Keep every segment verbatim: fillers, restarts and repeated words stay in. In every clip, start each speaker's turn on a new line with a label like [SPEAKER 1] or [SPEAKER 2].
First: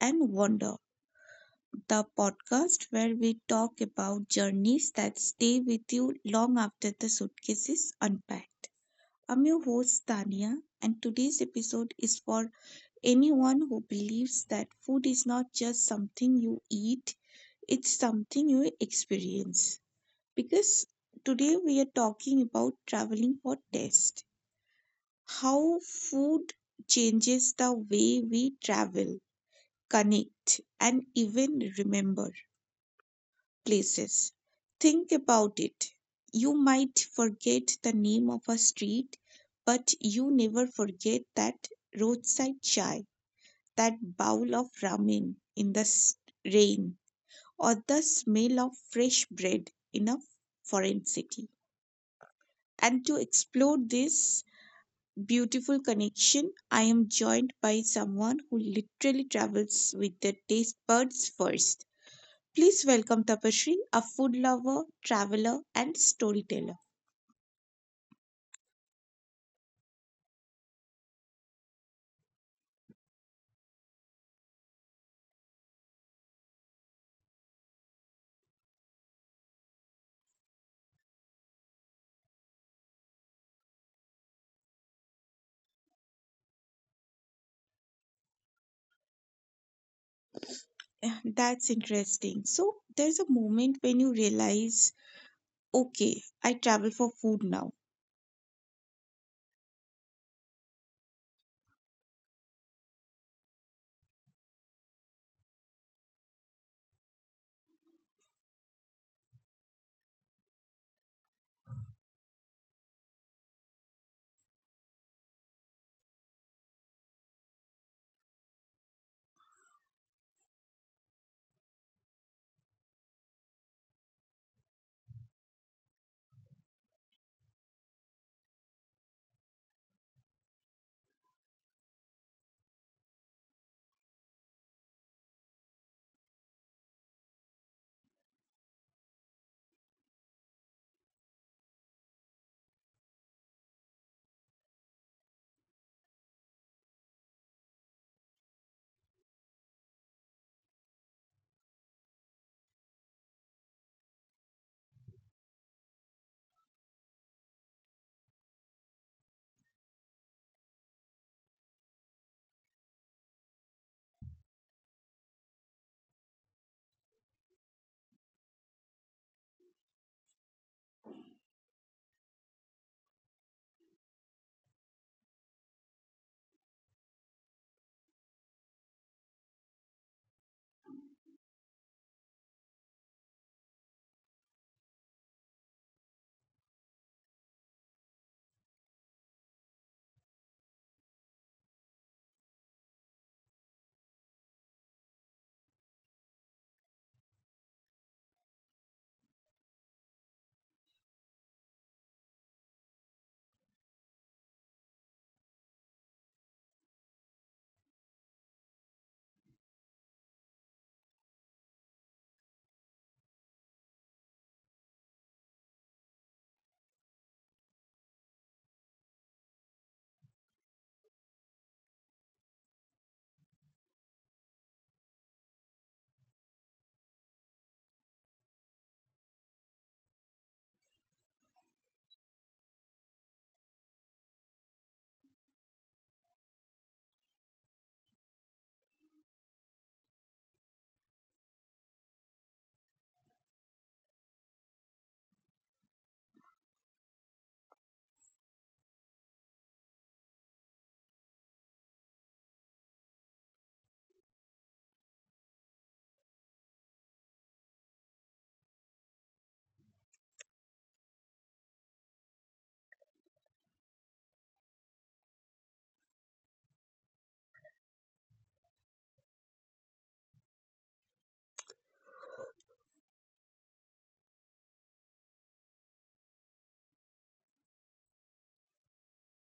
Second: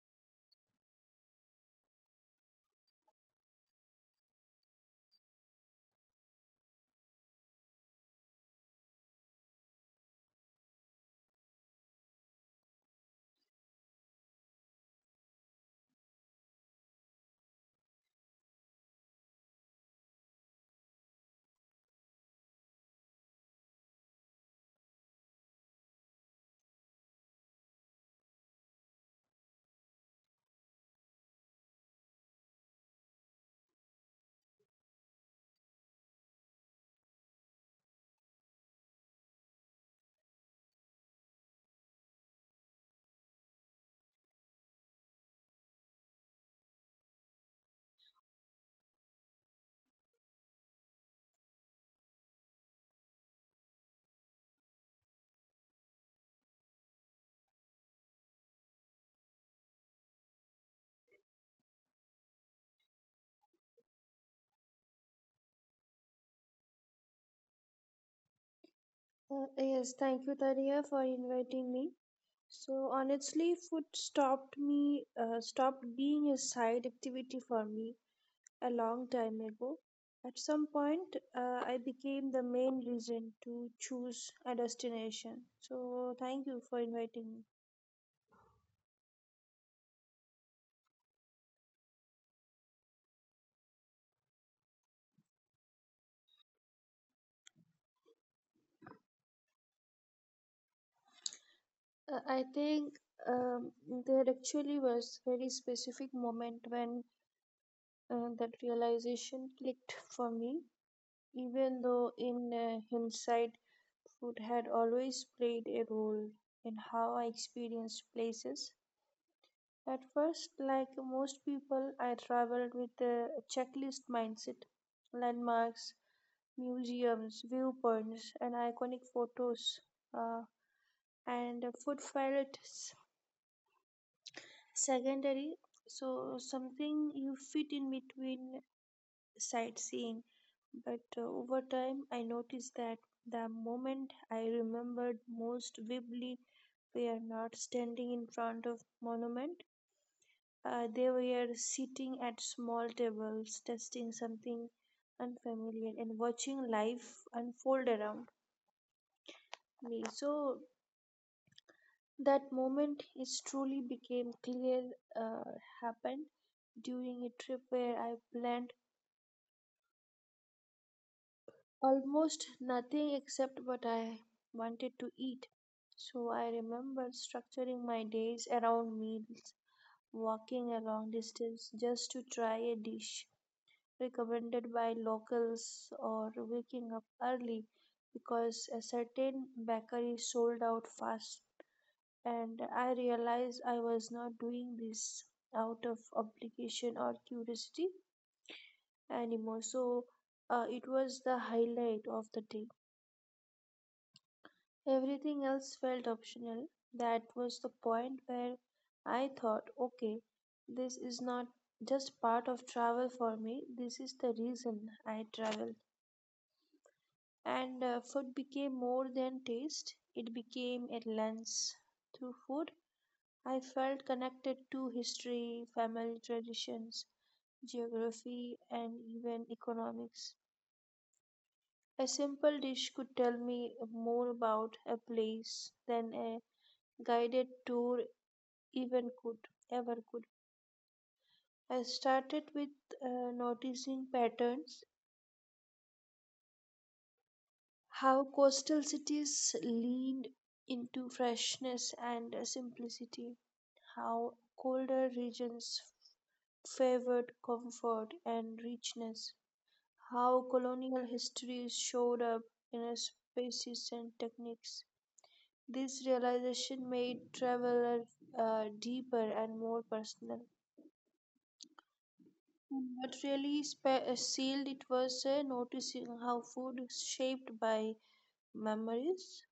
[SPEAKER 1] and Wonder, the podcast where we talk about journeys that stay with you long after the suitcase is unpacked. I'm your host, Tania, and today's episode is for anyone who believes that food is not just something you eat, it's something you experience. Because today we are talking about traveling for taste, how food changes the way we travel, connect, and even remember places. Think about it. You might forget the name of a street, but you never forget that roadside chai, that bowl of ramen in the s- rain, or the smell of fresh bread in a foreign city. And to explore this beautiful connection, I am joined by someone who literally travels with the taste buds first. Please welcome Tapashri, a food lover, traveler, and storyteller.
[SPEAKER 2] Uh, yes, thank you, Tariya, for inviting me. So honestly, food stopped me, uh, stopped being a side activity for me a long time ago. At some point, uh, I became the main reason to choose a destination. So thank you for inviting me.
[SPEAKER 1] Yeah, that's interesting. So, there's a moment when you realize, okay, I travel for food now.
[SPEAKER 2] Uh, I think um, there actually was very specific moment when uh, that realization clicked for me. Even though in uh, hindsight food had always played a role in how I experienced places. At first, like most people, I traveled with a checklist mindset landmarks, museums, viewpoints, and iconic photos, uh, and food felt s- secondary. So, something you fit in between sightseeing. But uh, over time, I noticed that the moment I remembered most vividly were not standing in front of monument. Uh, they were sitting at small tables, testing something unfamiliar and watching life unfold around me. So that moment is truly became clear uh, happened during a trip where I planned almost nothing except what I wanted to eat. So I remember structuring my days around meals, walking a long distance just to try a dish recommended by locals, or waking up early because a certain bakery sold out fast. And I realized I was not doing this out of obligation or curiosity anymore. So uh, it was the highlight of the day. Everything else felt optional. That was the point where I thought, okay, this is not just part of travel for me, this is the reason I travel. And uh, food became more than taste, it became a lens. Through food, I felt connected to history, family traditions, geography, and even economics. A simple dish could tell me more about a place than a guided tour even could ever could. I started with uh, noticing patterns, how coastal cities leaned into freshness and uh, simplicity, how colder regions favored comfort and richness, how colonial histories showed up in uh, spaces and techniques. This realization made travel uh, deeper and more personal. What really spe- uh, sealed it was uh, noticing how food is shaped by memories.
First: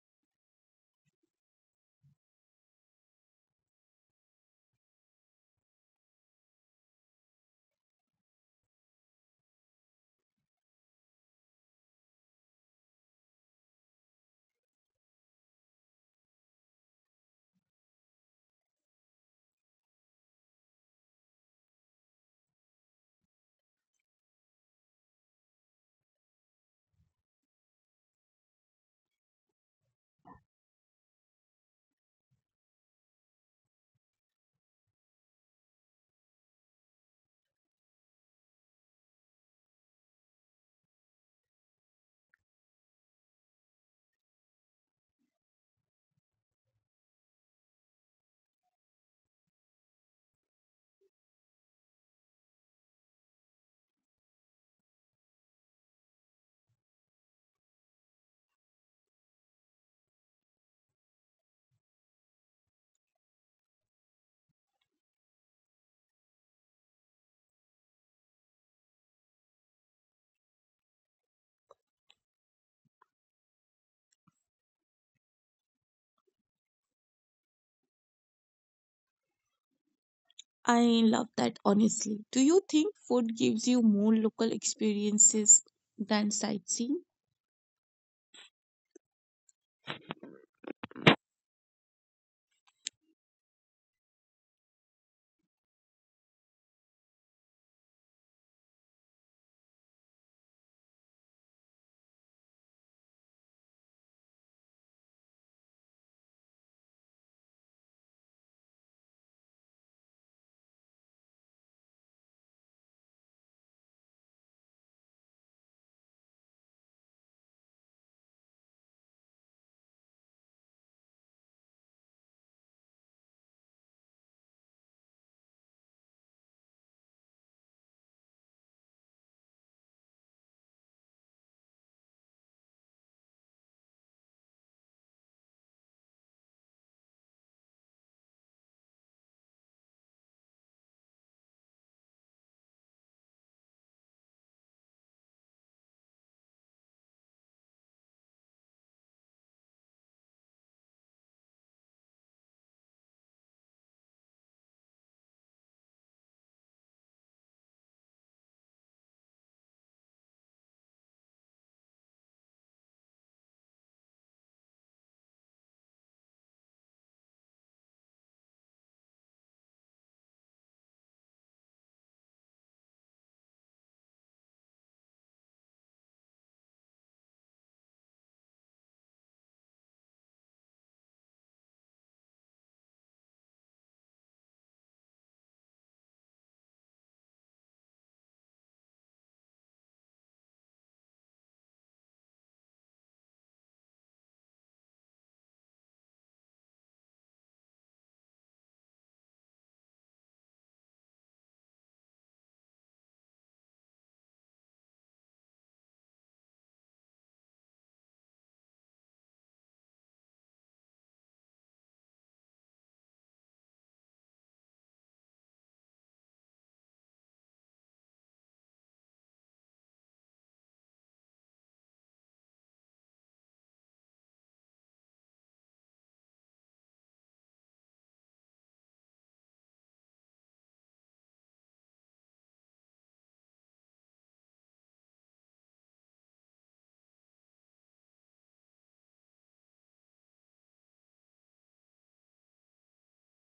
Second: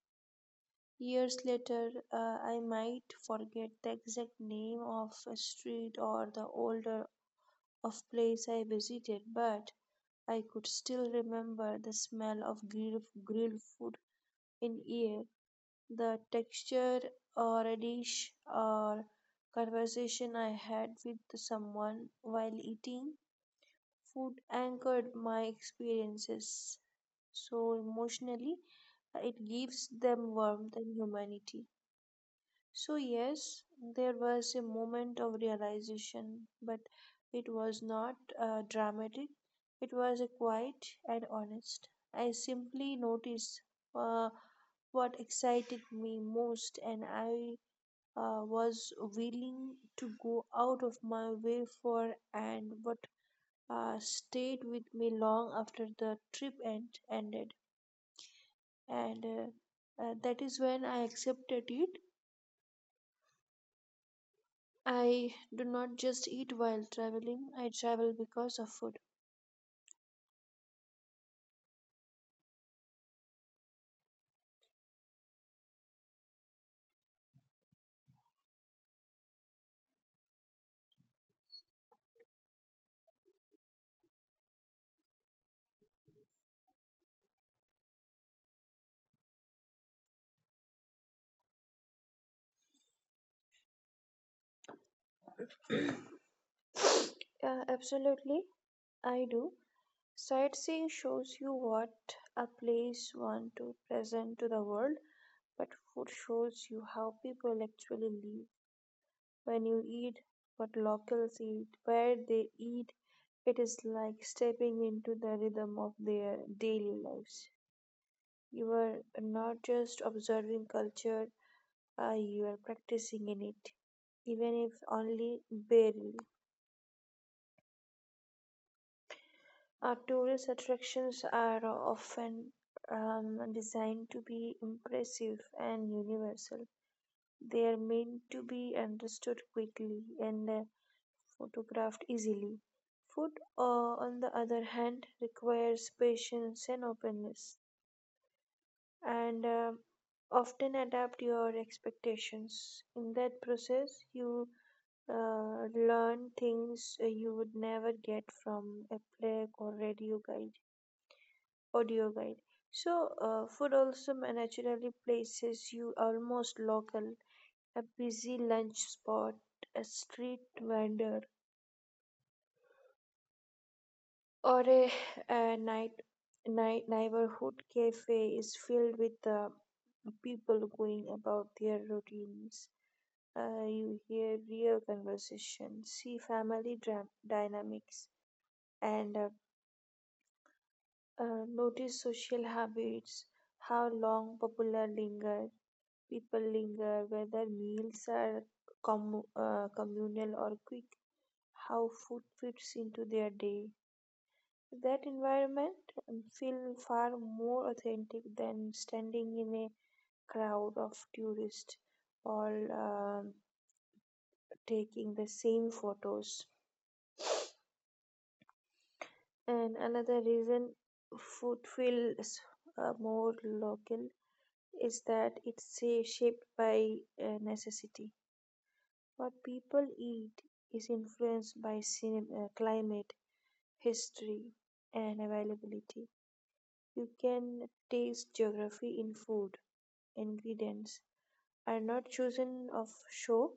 [SPEAKER 2] Years later, uh, I might forget the exact name of a street or the older of place I visited, but I could still remember the smell of grilled, grilled food in air, the texture or a dish or conversation I had with someone while eating. Food anchored my experiences so emotionally, uh, it gives them warmth and humanity. So, yes, there was a moment of realization, but it was not uh, dramatic, it was a quiet and honest. I simply noticed uh, what excited me most, and I uh, was willing to go out of my way for and what uh, stayed with me long after the trip end, ended. And uh, uh, that is when I accepted it. I do not just eat while traveling, I travel because of food.
[SPEAKER 1] I love that, honestly. Do you think food gives you more local experiences than sightseeing?
[SPEAKER 2] Uh, absolutely, I do. Sightseeing shows you what a place wants to present to the world, but food shows you how people actually live. When you eat what locals eat, where they eat, it is like stepping into the rhythm of their daily lives. You are not just observing culture, uh, you are practicing in it, even if only barely. Our tourist attractions are often um, designed to be impressive and universal. They are meant to be understood quickly and uh, photographed easily. Food, uh, on the other hand, requires patience and openness, and uh, often adapt your expectations. In that process, you uh, learn things uh, you would never get from a plaque or radio guide, audio guide. So, uh, food also ma- naturally places you almost local, a busy lunch spot, a street vendor, or a, a night night neighborhood cafe is filled with uh, people going about their routines. Uh, you hear real conversation, see family dram- dynamics, and uh, uh, notice social habits. How long popular linger, people linger, whether meals are commu- uh, communal or quick, how food fits into their day. That environment um, feel far more authentic than standing in a crowd of tourists all um, taking the same photos. And another reason food feels uh, more local is that it's uh, shaped by uh, necessity. What people eat is influenced by cin- uh, climate, history, and availability. You can taste geography in food, ingredients are not chosen of show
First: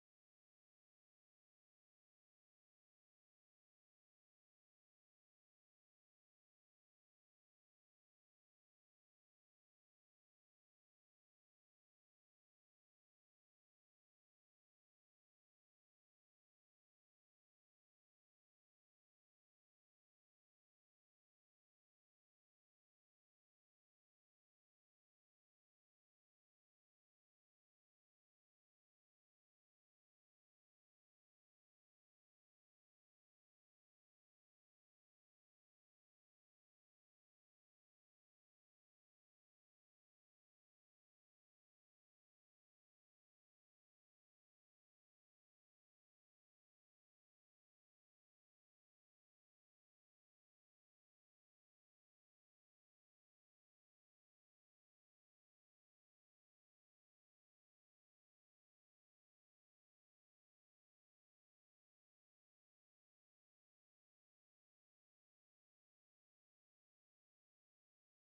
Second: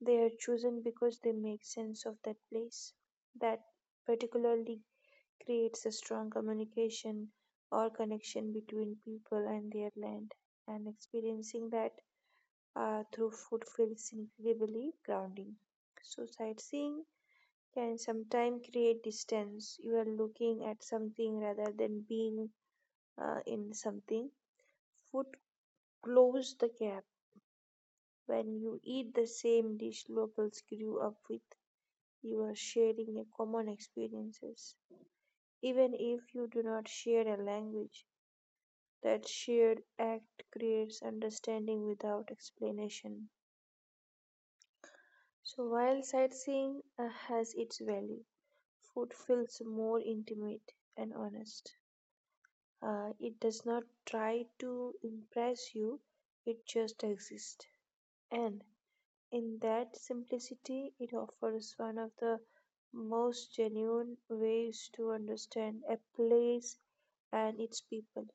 [SPEAKER 2] they are chosen because they make sense of that place that particularly creates a strong communication or connection between people and their land and experiencing that uh, through food feels incredibly grounding. So sightseeing can sometimes create distance. You are looking at something rather than being uh, in something. Food close the gap. When you eat the same dish locals grew up with, you are sharing a common experiences. Even if you do not share a language, that shared act creates understanding without explanation. So while sightseeing uh, has its value, food feels more intimate and honest. Uh, it does not try to impress you, it just exists. And in that simplicity, it offers one of the most genuine ways to understand a place and its people.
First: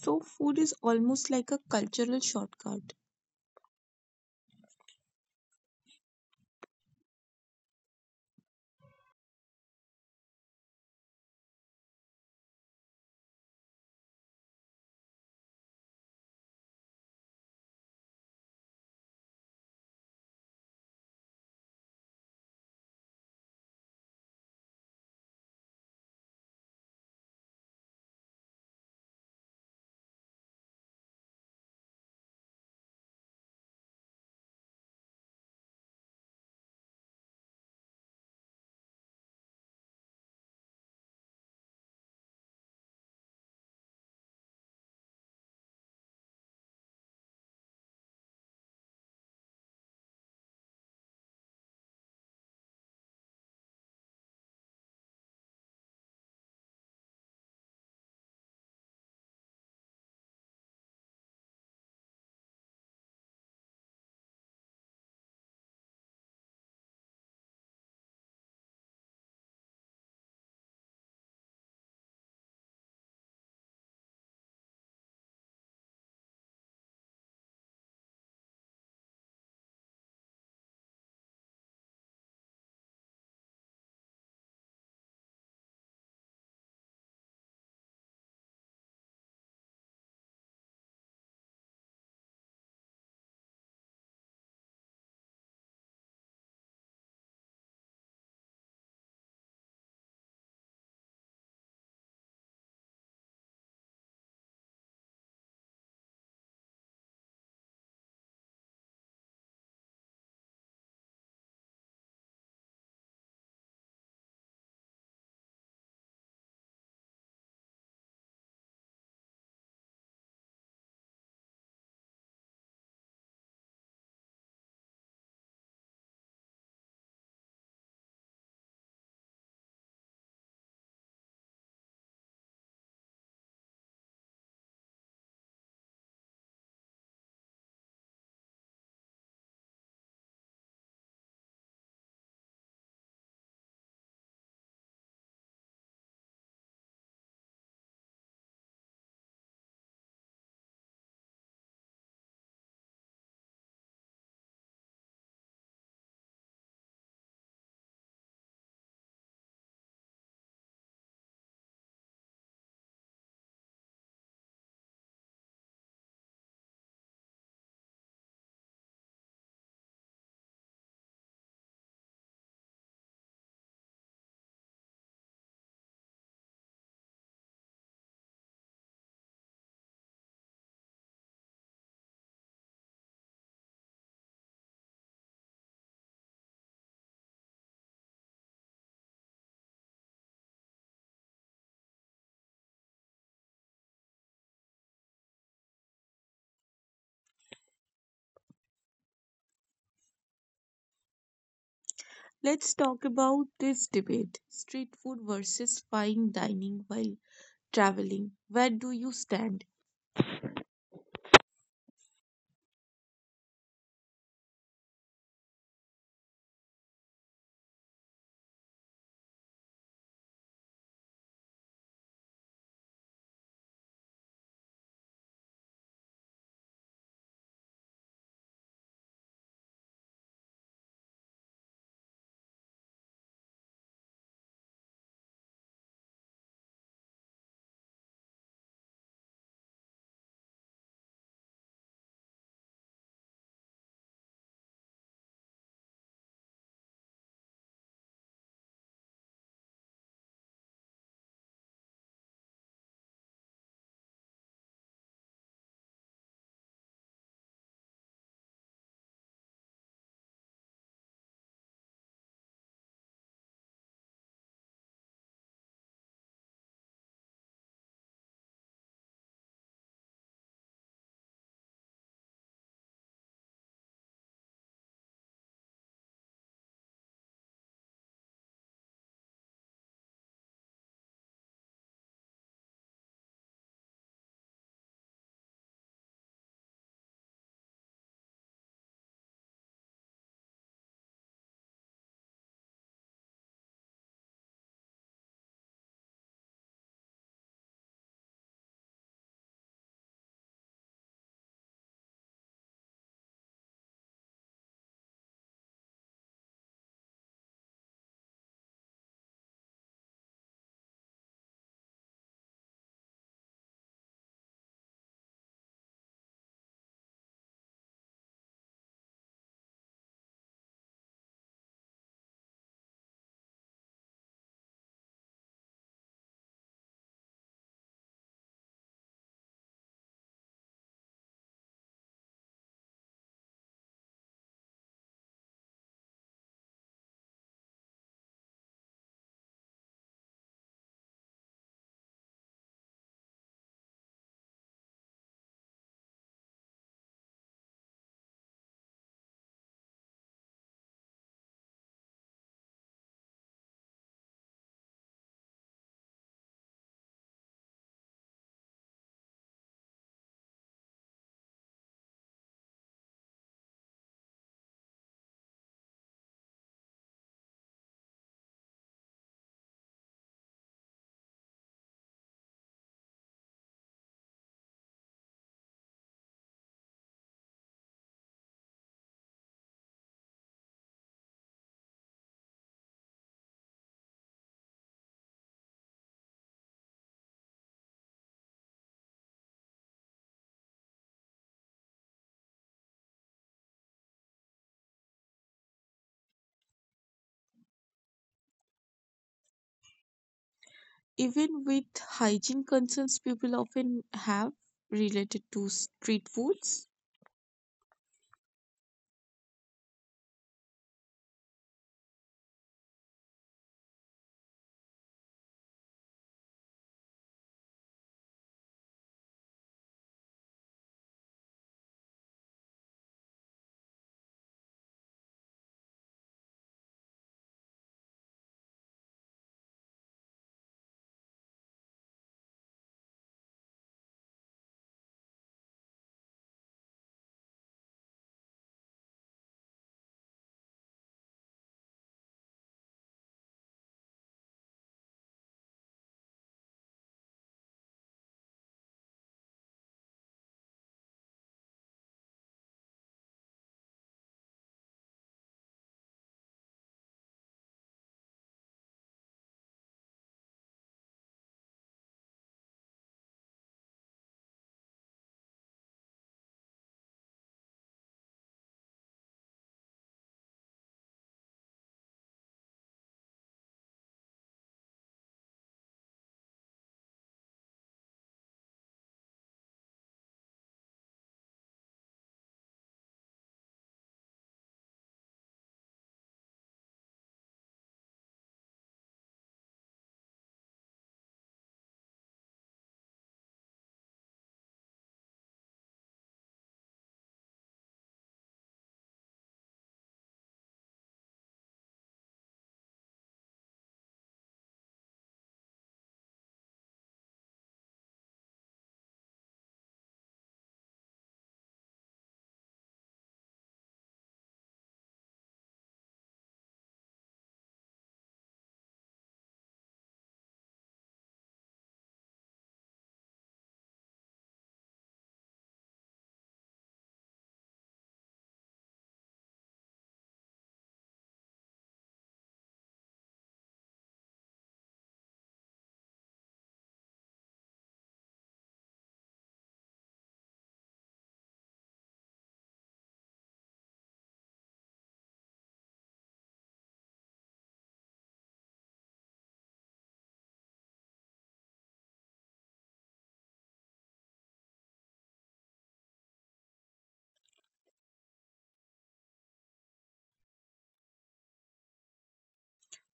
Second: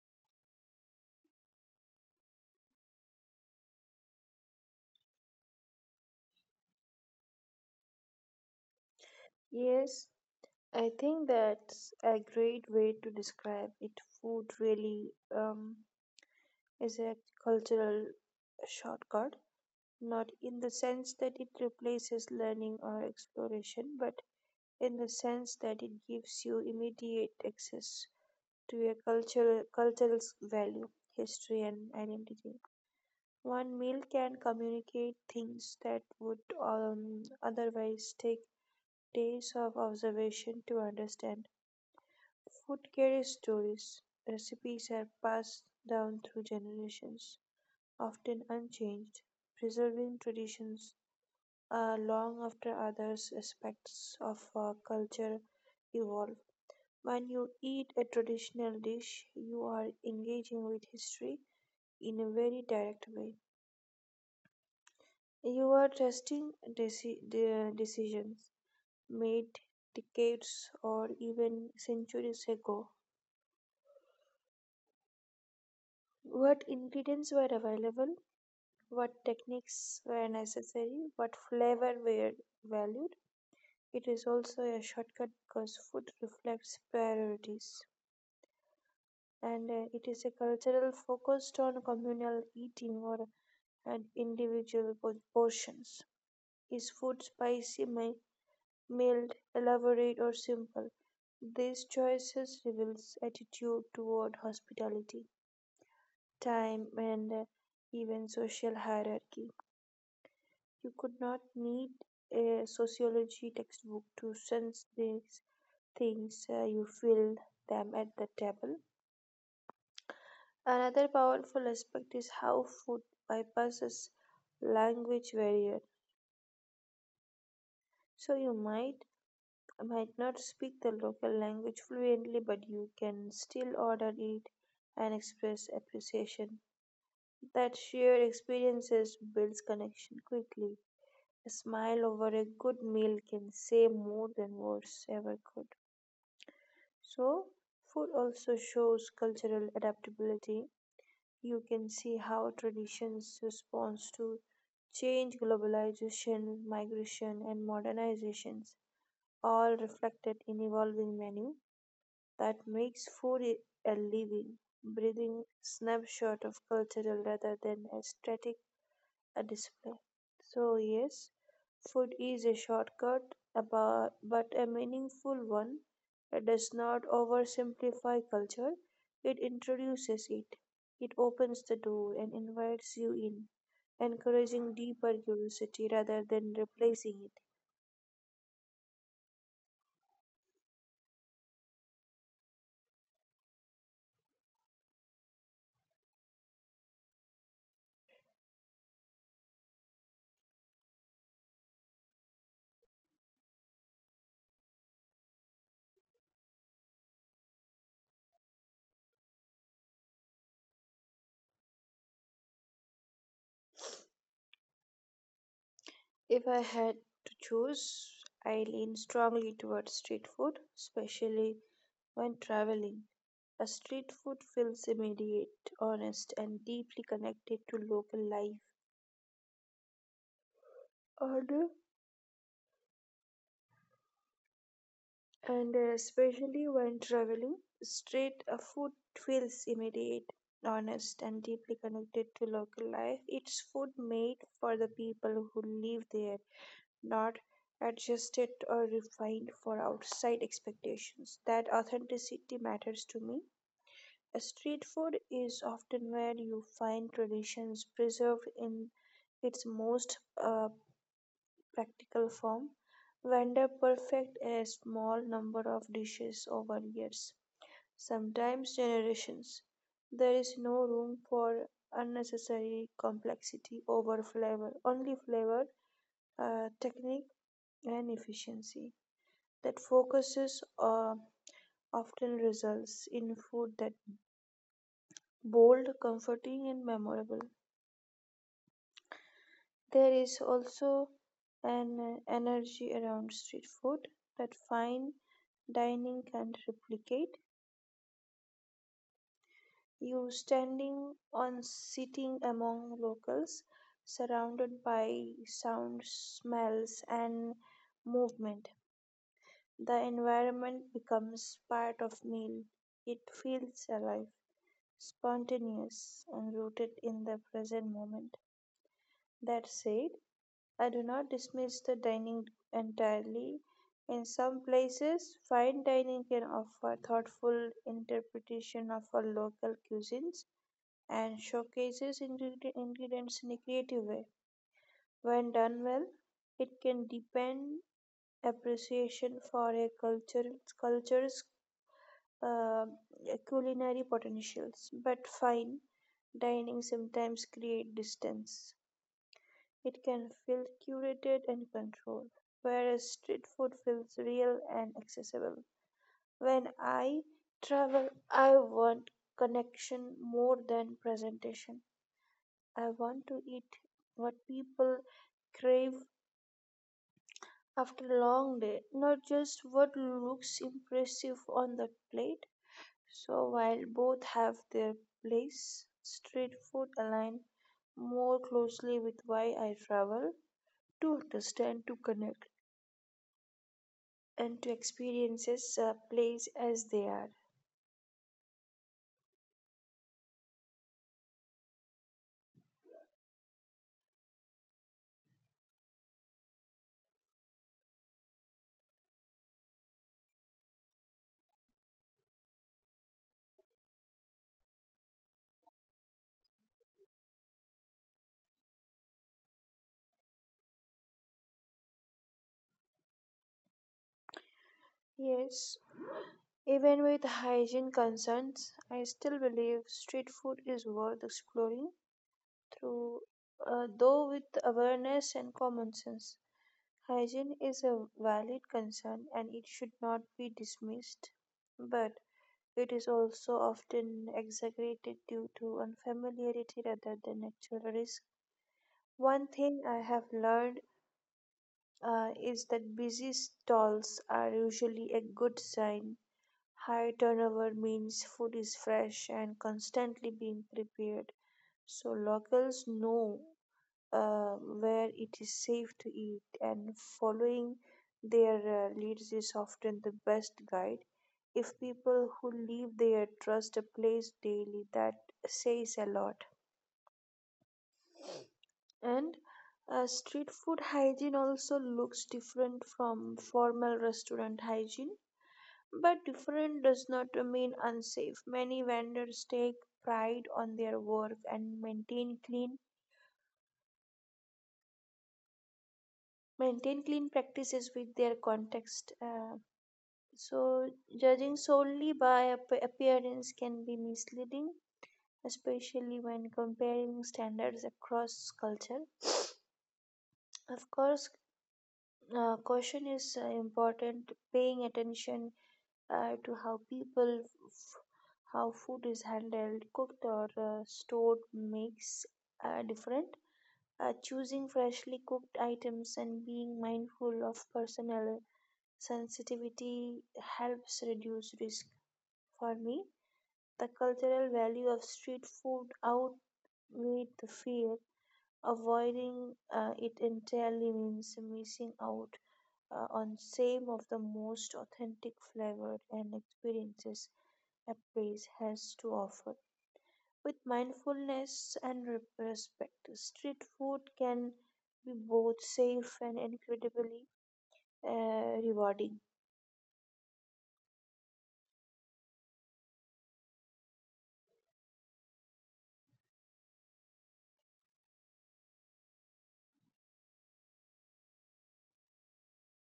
[SPEAKER 1] So, food is almost like a cultural shortcut.
[SPEAKER 2] Yes, I think that's a great way to describe it. Food really um, is a cultural shortcut, not in the sense that it replaces learning or exploration, but in the sense that it gives you immediate access to a cultural cultural value, history, and identity. One meal can communicate things that would um, otherwise take days of observation to understand. Food carries stories. Recipes are passed down through generations, often unchanged, preserving traditions uh, long after others' aspects of uh, culture evolve. When you eat a traditional dish, you are engaging with history in a very direct way. You are trusting deci- the decisions made decades or even centuries ago. What ingredients were available, what techniques were necessary, what flavor were valued. It is also a shortcut because food reflects priorities and uh, it is a cultural focused on communal eating or and individual por- portions. Is food spicy? My mild, elaborate or simple. These choices reveals attitude toward hospitality, time and uh, even social hierarchy. You could not need a sociology textbook to sense these things. uh, you feel them at the table. Another powerful aspect is how food bypasses language barrier. So you might might not speak the local language fluently, but you can still order it and express appreciation. That shared experiences builds connection quickly. A smile over a good meal can say more than words ever could. So, food also shows cultural adaptability. You can see how traditions respond to change, globalization, migration, and modernizations, all reflected in evolving menu. That makes food i- a living, breathing snapshot of culture rather than a static a display. So yes, food is a shortcut, abo- but a meaningful one. It does not oversimplify culture. It introduces it. It opens the door and invites you in, encouraging deeper curiosity rather than replacing it.
[SPEAKER 1] Let's talk about this debate: street food versus fine dining while traveling. Where do you stand?
[SPEAKER 2] If I had to choose, I lean strongly towards street food, especially when traveling. A street food feels immediate, honest, and deeply connected to local life. Order, and uh, especially when traveling, street uh, food feels immediate, honest, and deeply connected to local life. It's food made for the people who live there not adjusted or refined for outside expectations. That authenticity matters to me. A street food is often where you find traditions preserved in its most uh, practical form. Vendor perfect a small number of dishes over years, sometimes generations. There is no room for unnecessary complexity over flavor, only flavor, uh, technique, and efficiency. That focuses uh, often results in food that bold, comforting, and memorable. There is also an uh, energy around street food that fine dining can't replicate. You standing on sitting among locals, surrounded by sounds, smells, and movement. The environment becomes part of meal. It feels alive, spontaneous, and rooted in the present moment. That said, I do not dismiss the dining entirely. In some places, fine dining can offer thoughtful interpretation of our local cuisines and showcases ingre- ingredients in a creative way. When done well, it can deepen appreciation for a culture, culture's uh, culinary potentials, but fine dining sometimes create distance. It can feel curated and controlled, whereas street food feels real and accessible. When I travel, I want connection more than presentation. I want to eat what people crave after a long day, not just what looks impressive on the plate. So while both have their place, street food align more closely with why I travel to understand, to connect, and to experiences a place as they are.
[SPEAKER 1] Even with hygiene concerns people often have related to street foods,
[SPEAKER 2] Yes, even with hygiene concerns, I still believe street food is worth exploring through uh, though with awareness and common sense. Hygiene is a valid concern and it should not be dismissed. But it is also often exaggerated due to unfamiliarity rather than actual risk. One thing I have learned uh, is that busy stalls are usually a good sign. High turnover means food is fresh and constantly being prepared, so locals know uh, where it is safe to eat, and following their uh, leads is often the best guide. If people who live there trust a place daily, that says a lot. And uh, Street food hygiene also looks different from formal restaurant hygiene, but different does not mean unsafe. Many vendors take pride on their work and maintain clean maintain clean practices with their context. Uh, So, judging solely by ap- appearance can be misleading, especially when comparing standards across culture. Of course, uh, caution is uh, important. Paying attention uh, to how people, f- how food is handled, cooked, or uh, stored makes uh, different. Uh, choosing freshly cooked items and being mindful of personal sensitivity helps reduce risk for me. The cultural value of street food outweighs the fear. Avoiding uh, it entirely means missing out uh, on some of the most authentic flavors and experiences a place has to offer. With mindfulness and re- respect, street food can be both safe and incredibly uh, rewarding.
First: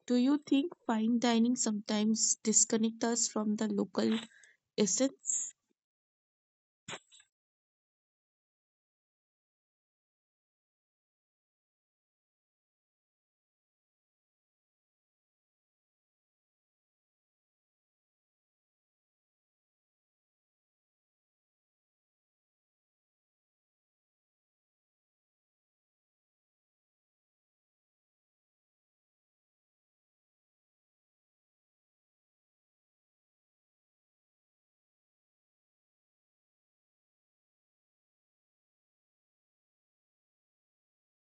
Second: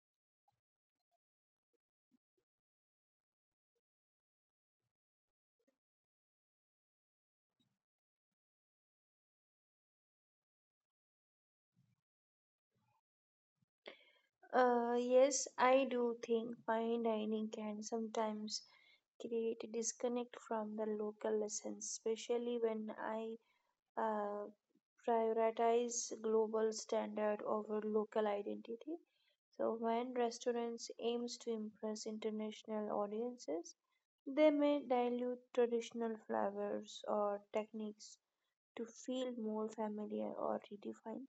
[SPEAKER 1] do you think fine dining sometimes disconnect us from the local essence?
[SPEAKER 2] Uh, yes, I do think fine dining can sometimes create a disconnect from the local lessons, especially when I uh, prioritize global standard over local identity. So when restaurants aims to impress international audiences, they may dilute traditional flavors or techniques to feel more familiar or redefined.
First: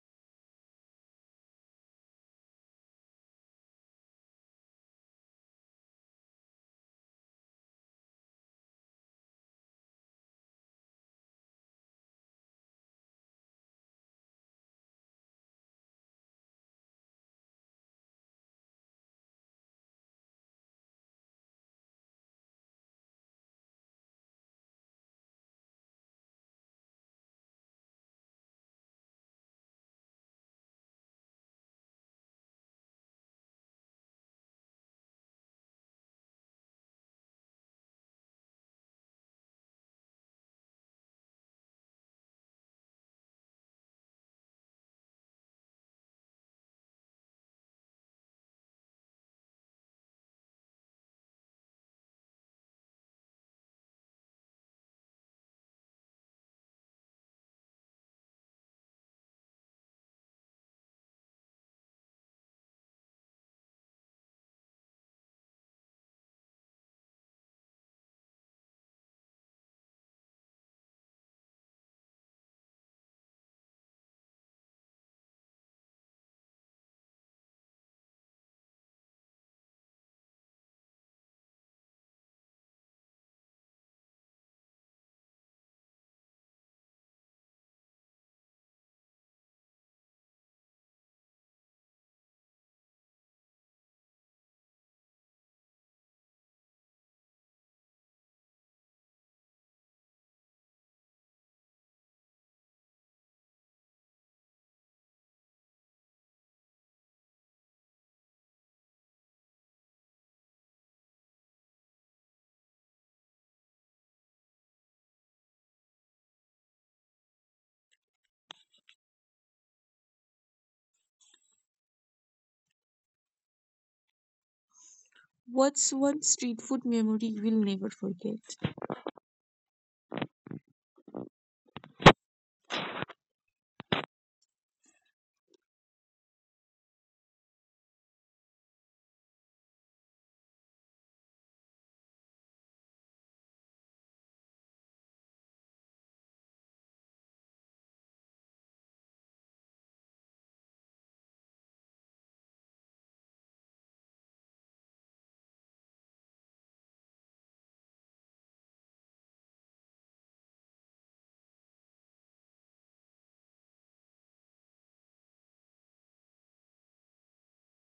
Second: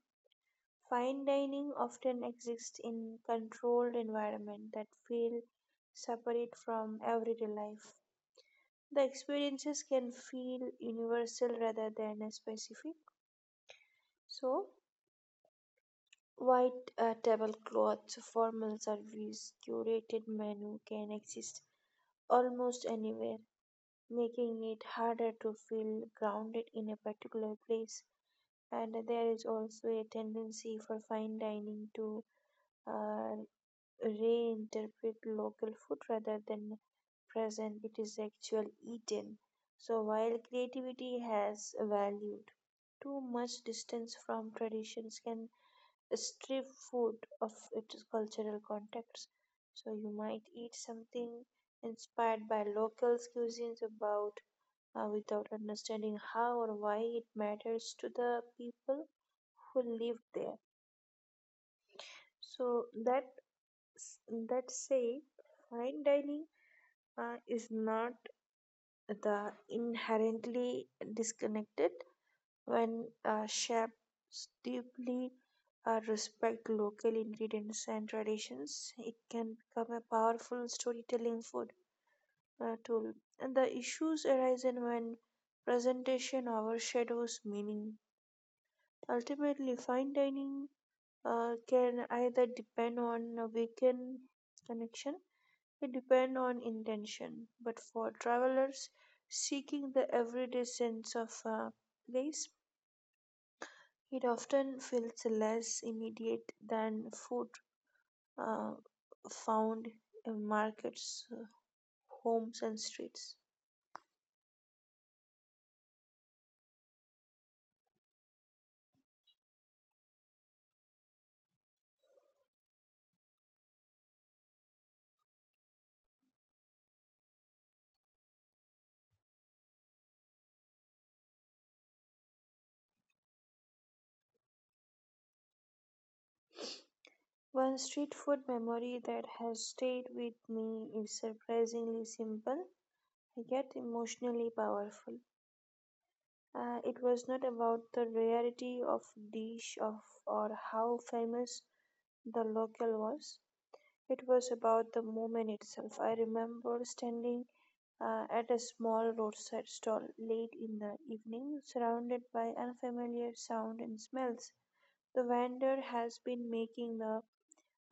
[SPEAKER 2] Fine dining often exists in controlled environment that feel separate from everyday life. The experiences can feel universal rather than a specific. So, white uh, tablecloths, formal service, curated menu can exist almost anywhere, making it harder to feel grounded in a particular place. And there is also a tendency for fine dining to uh, reinterpret local food rather than present it is actual eaten. So while creativity has valued, too much distance from traditions can strip food of its cultural context. So you might eat something inspired by local cuisines about uh, without understanding how or why it matters to the people who live there. So that that say fine dining uh, is not the inherently disconnected when uh, chefs deeply uh, respect local ingredients and traditions. It can become a powerful storytelling food uh, tool. And the issues arise in when presentation overshadows meaning. Ultimately, fine dining uh, can either depend on a weakened connection. It depends on intention, but for travelers seeking the everyday sense of uh, place, it often feels less immediate than food uh, found in markets, uh, homes, and streets.
[SPEAKER 1] What's one street food memory you will never forget?
[SPEAKER 2] One street food memory that has stayed with me is surprisingly simple yet emotionally powerful. Uh, it was not about the rarity of dish of or how famous the local was. It was about the moment itself. I remember standing uh, at a small roadside stall late in the evening, surrounded by unfamiliar sound and smells. The vendor has been making the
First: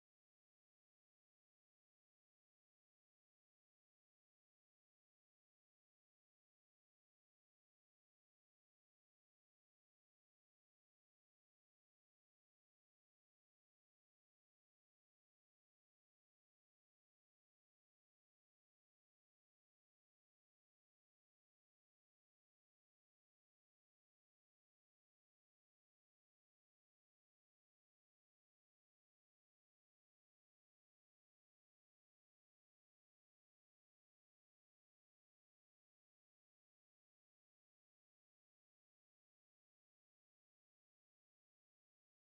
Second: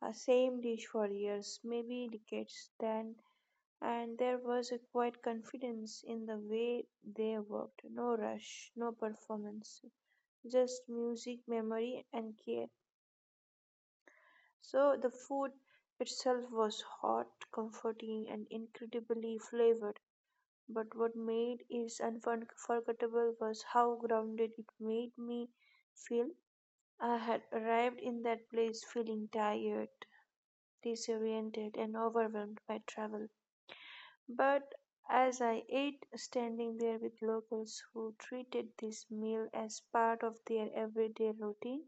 [SPEAKER 2] uh, same dish for years, maybe decades then, and there was a quiet confidence in the way they worked. No rush, no performance, just music, memory, and care. So the food itself was hot, comforting, and incredibly flavored. But what made it unforgettable was how grounded it made me feel. I had arrived in that place feeling tired, disoriented, and overwhelmed by travel. But as I ate, standing there with locals who treated this meal as part of their everyday routine,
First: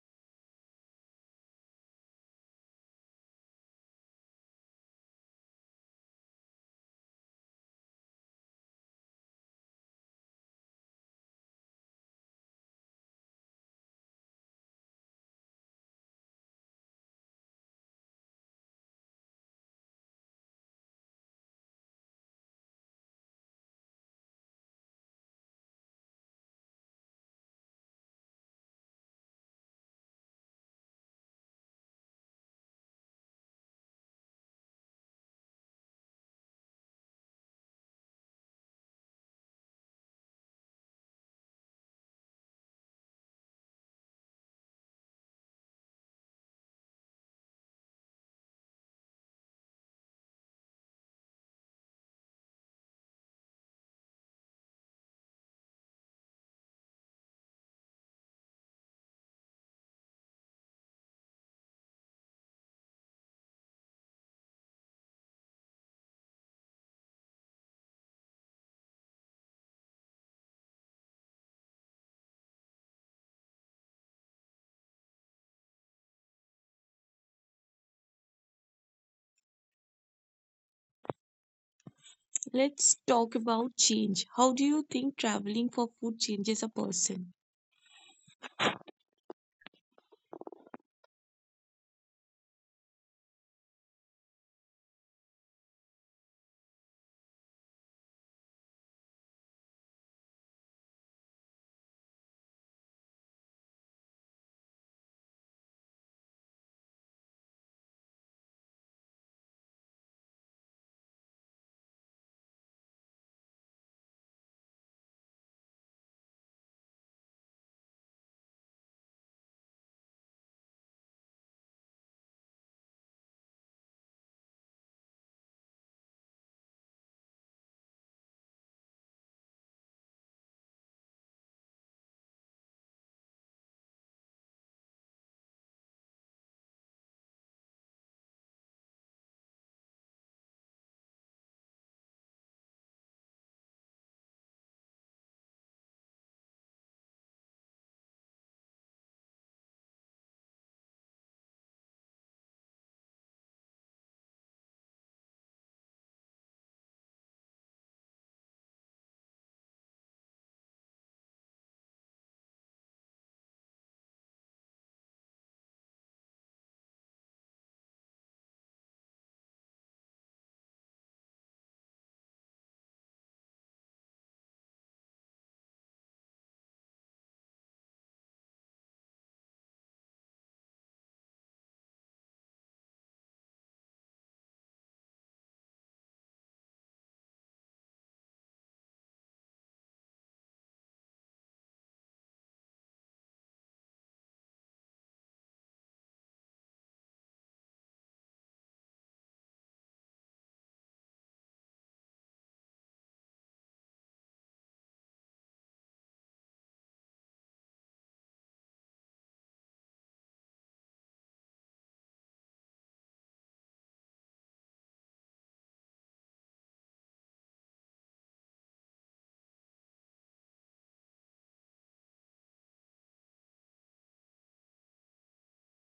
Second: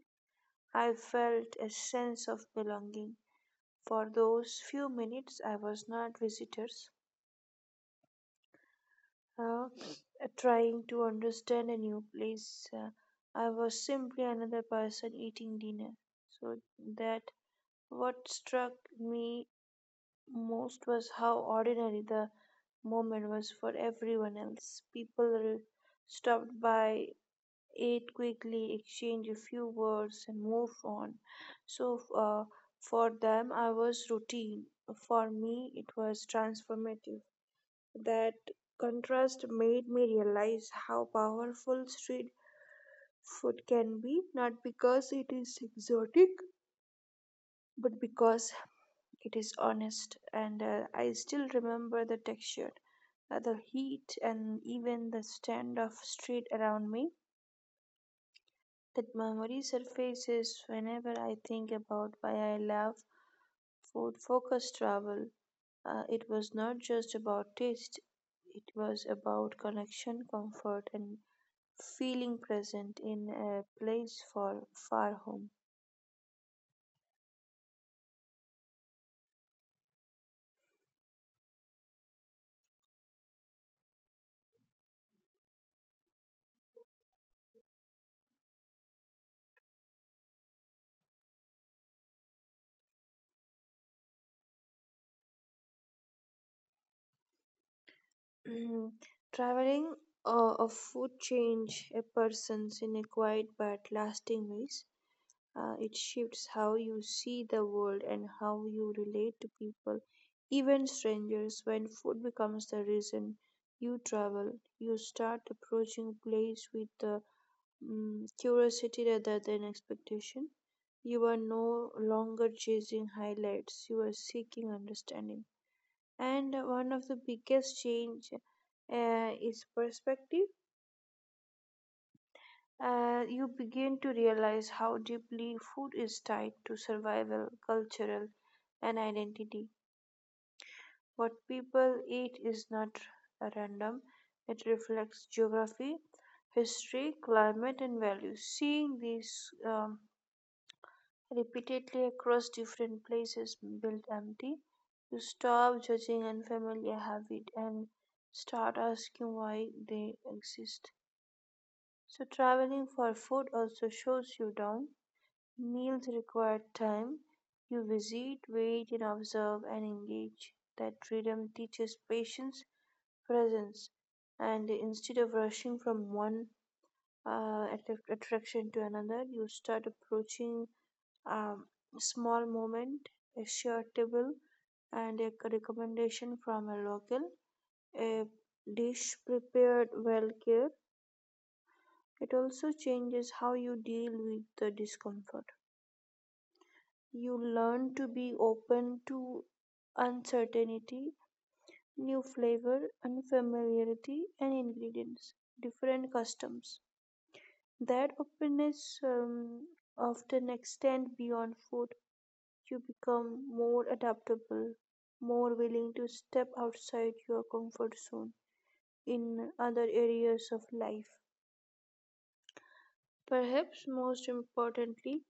[SPEAKER 2] I felt a sense of belonging. For those few minutes, I was not visitors uh, trying to understand a new place. Uh, I was simply another person eating dinner. So that what struck me most was how ordinary the moment was for everyone else. People re- stopped by, ate quickly, exchanged a few words, and moved on. So uh, for them, I was routine. For me, it was transformative. That contrast made me realize how powerful street food can be, not because it is exotic, but because it is honest. And uh, I still remember the texture, uh, the heat, and even the stand of street around me. That memory surfaces whenever I think about why I love food focused travel. Uh, it was not just about taste, it was about connection, comfort, and feeling present in a place for far home.
[SPEAKER 1] Let's talk about change. How do you think traveling for food changes a person?
[SPEAKER 2] Traveling uh, of food change a person's in a quiet but lasting ways. Uh, it shifts how you see the world and how you relate to people, even strangers. When food becomes the reason you travel, you start approaching place with a mm, curiosity rather than expectation. You are no longer chasing highlights, you are seeking understanding. And one of the biggest change uh, is perspective. Uh, you begin to realize how deeply food is tied to survival, cultural, and identity. What people eat is not random, it reflects geography, history, climate, and values. Seeing these um, repeatedly across different places built empty. You stop judging unfamiliar habits and start asking why they exist. So, traveling for food also shows you down. Meals require time. You visit, wait, and observe and engage. That freedom teaches patience, presence, and instead of rushing from one uh, attract- attraction to another, you start approaching um, small moment, a shareable, and a recommendation from a local. A dish prepared well cared. It also changes how you deal with the discomfort. You learn to be open to uncertainty, new flavor, unfamiliarity, and ingredients, different customs. That openness um, often extend beyond food. You become more adaptable, more willing to step outside your comfort zone in other areas of life. Perhaps most importantly,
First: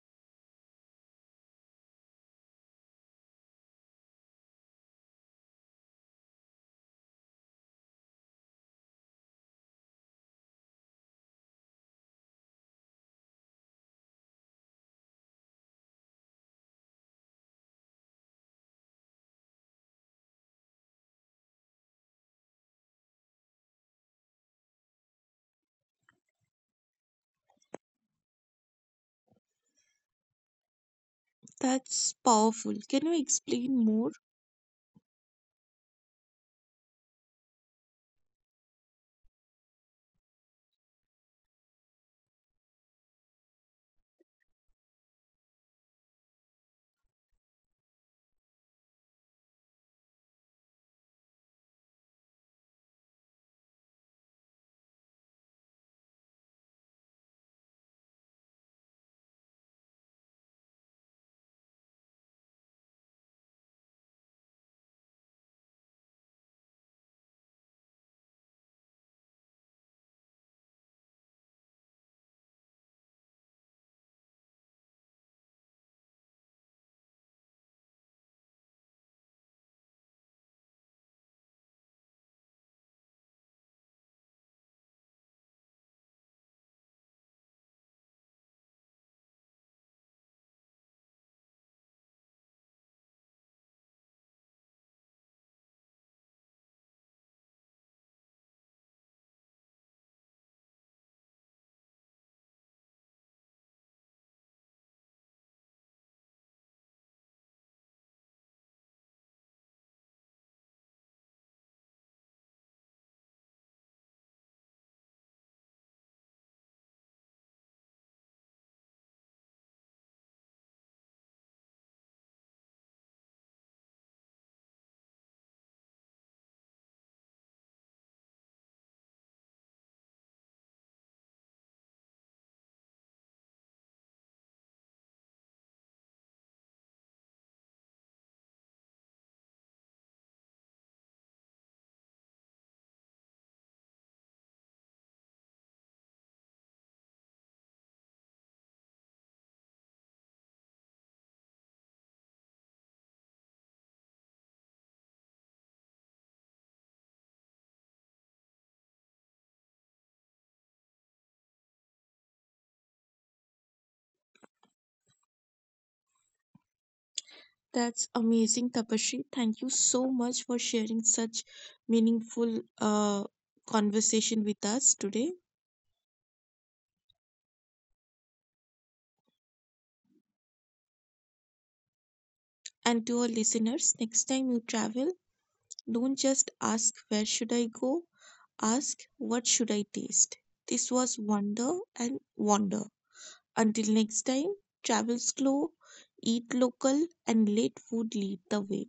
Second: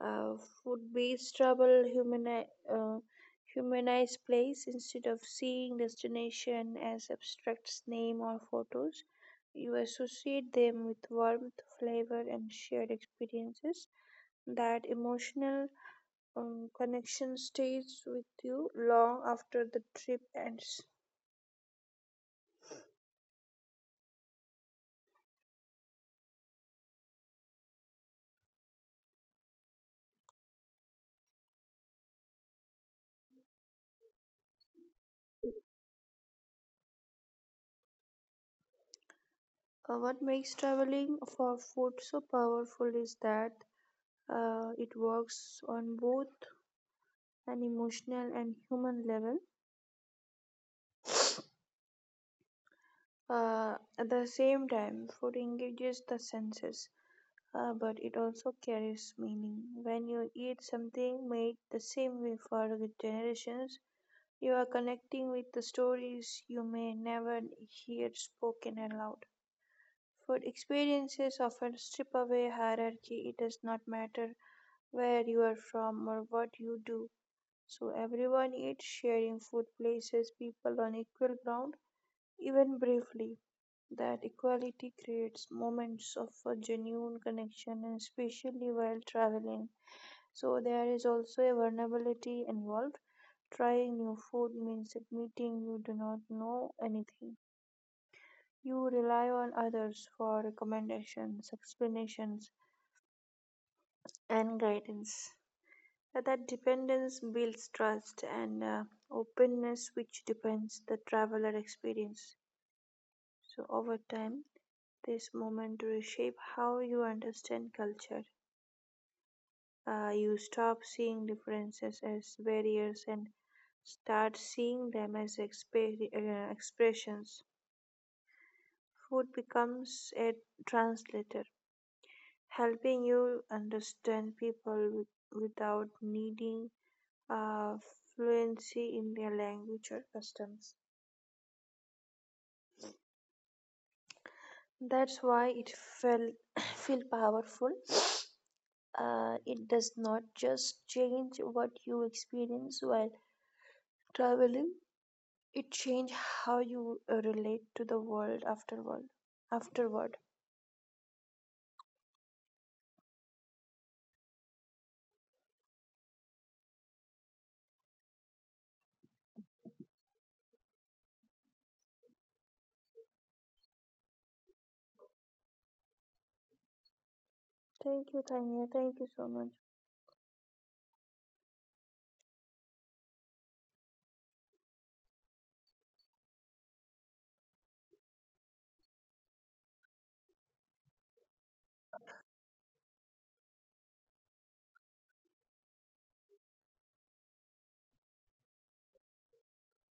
[SPEAKER 2] uh, food based travel humani- uh, humanize place instead of seeing destination as abstract name or photos. You associate them with warmth, flavor, and shared experiences. That emotional um, connection stays with you long after the trip ends.
[SPEAKER 1] That's powerful. Can you explain more?
[SPEAKER 2] Uh, what makes traveling for food so powerful is that uh, it works on both an emotional and human level. Uh, at the same time, food engages the senses, uh, but it also carries meaning. When you eat something made the same way for generations, you are connecting with the stories you may never hear spoken aloud. Food experiences often strip away hierarchy. It does not matter where you are from or what you do. So everyone eats, sharing food places people on equal ground, even briefly. That equality creates moments of a genuine connection, and especially while traveling. So there is also a vulnerability involved. Trying new food means admitting you do not know anything. You rely on others for recommendations, explanations, and guidance. Uh, That dependence builds trust and uh, openness, which depends the traveler experience. So over time, this moment reshape how you understand culture. Uh, you stop seeing differences as barriers and start seeing them as expe- uh, expressions. Food becomes a translator, helping you understand people with, without needing uh, fluency in their language or customs. That's why it felt feel powerful. Uh, it does not just change what you experience while traveling; it changes how you uh, relate to the world afterward. Afterward.
[SPEAKER 1] That's amazing, Tapashri. Thank you so much for sharing such meaningful uh, conversation with us today.
[SPEAKER 2] Thank you, Tanya. Thank you so much.
[SPEAKER 1] And to our listeners, next time you travel, don't just ask where should I go, ask what should I taste. This was Wonder and Wander. Until next time, travel slow, eat local, and let food lead the way.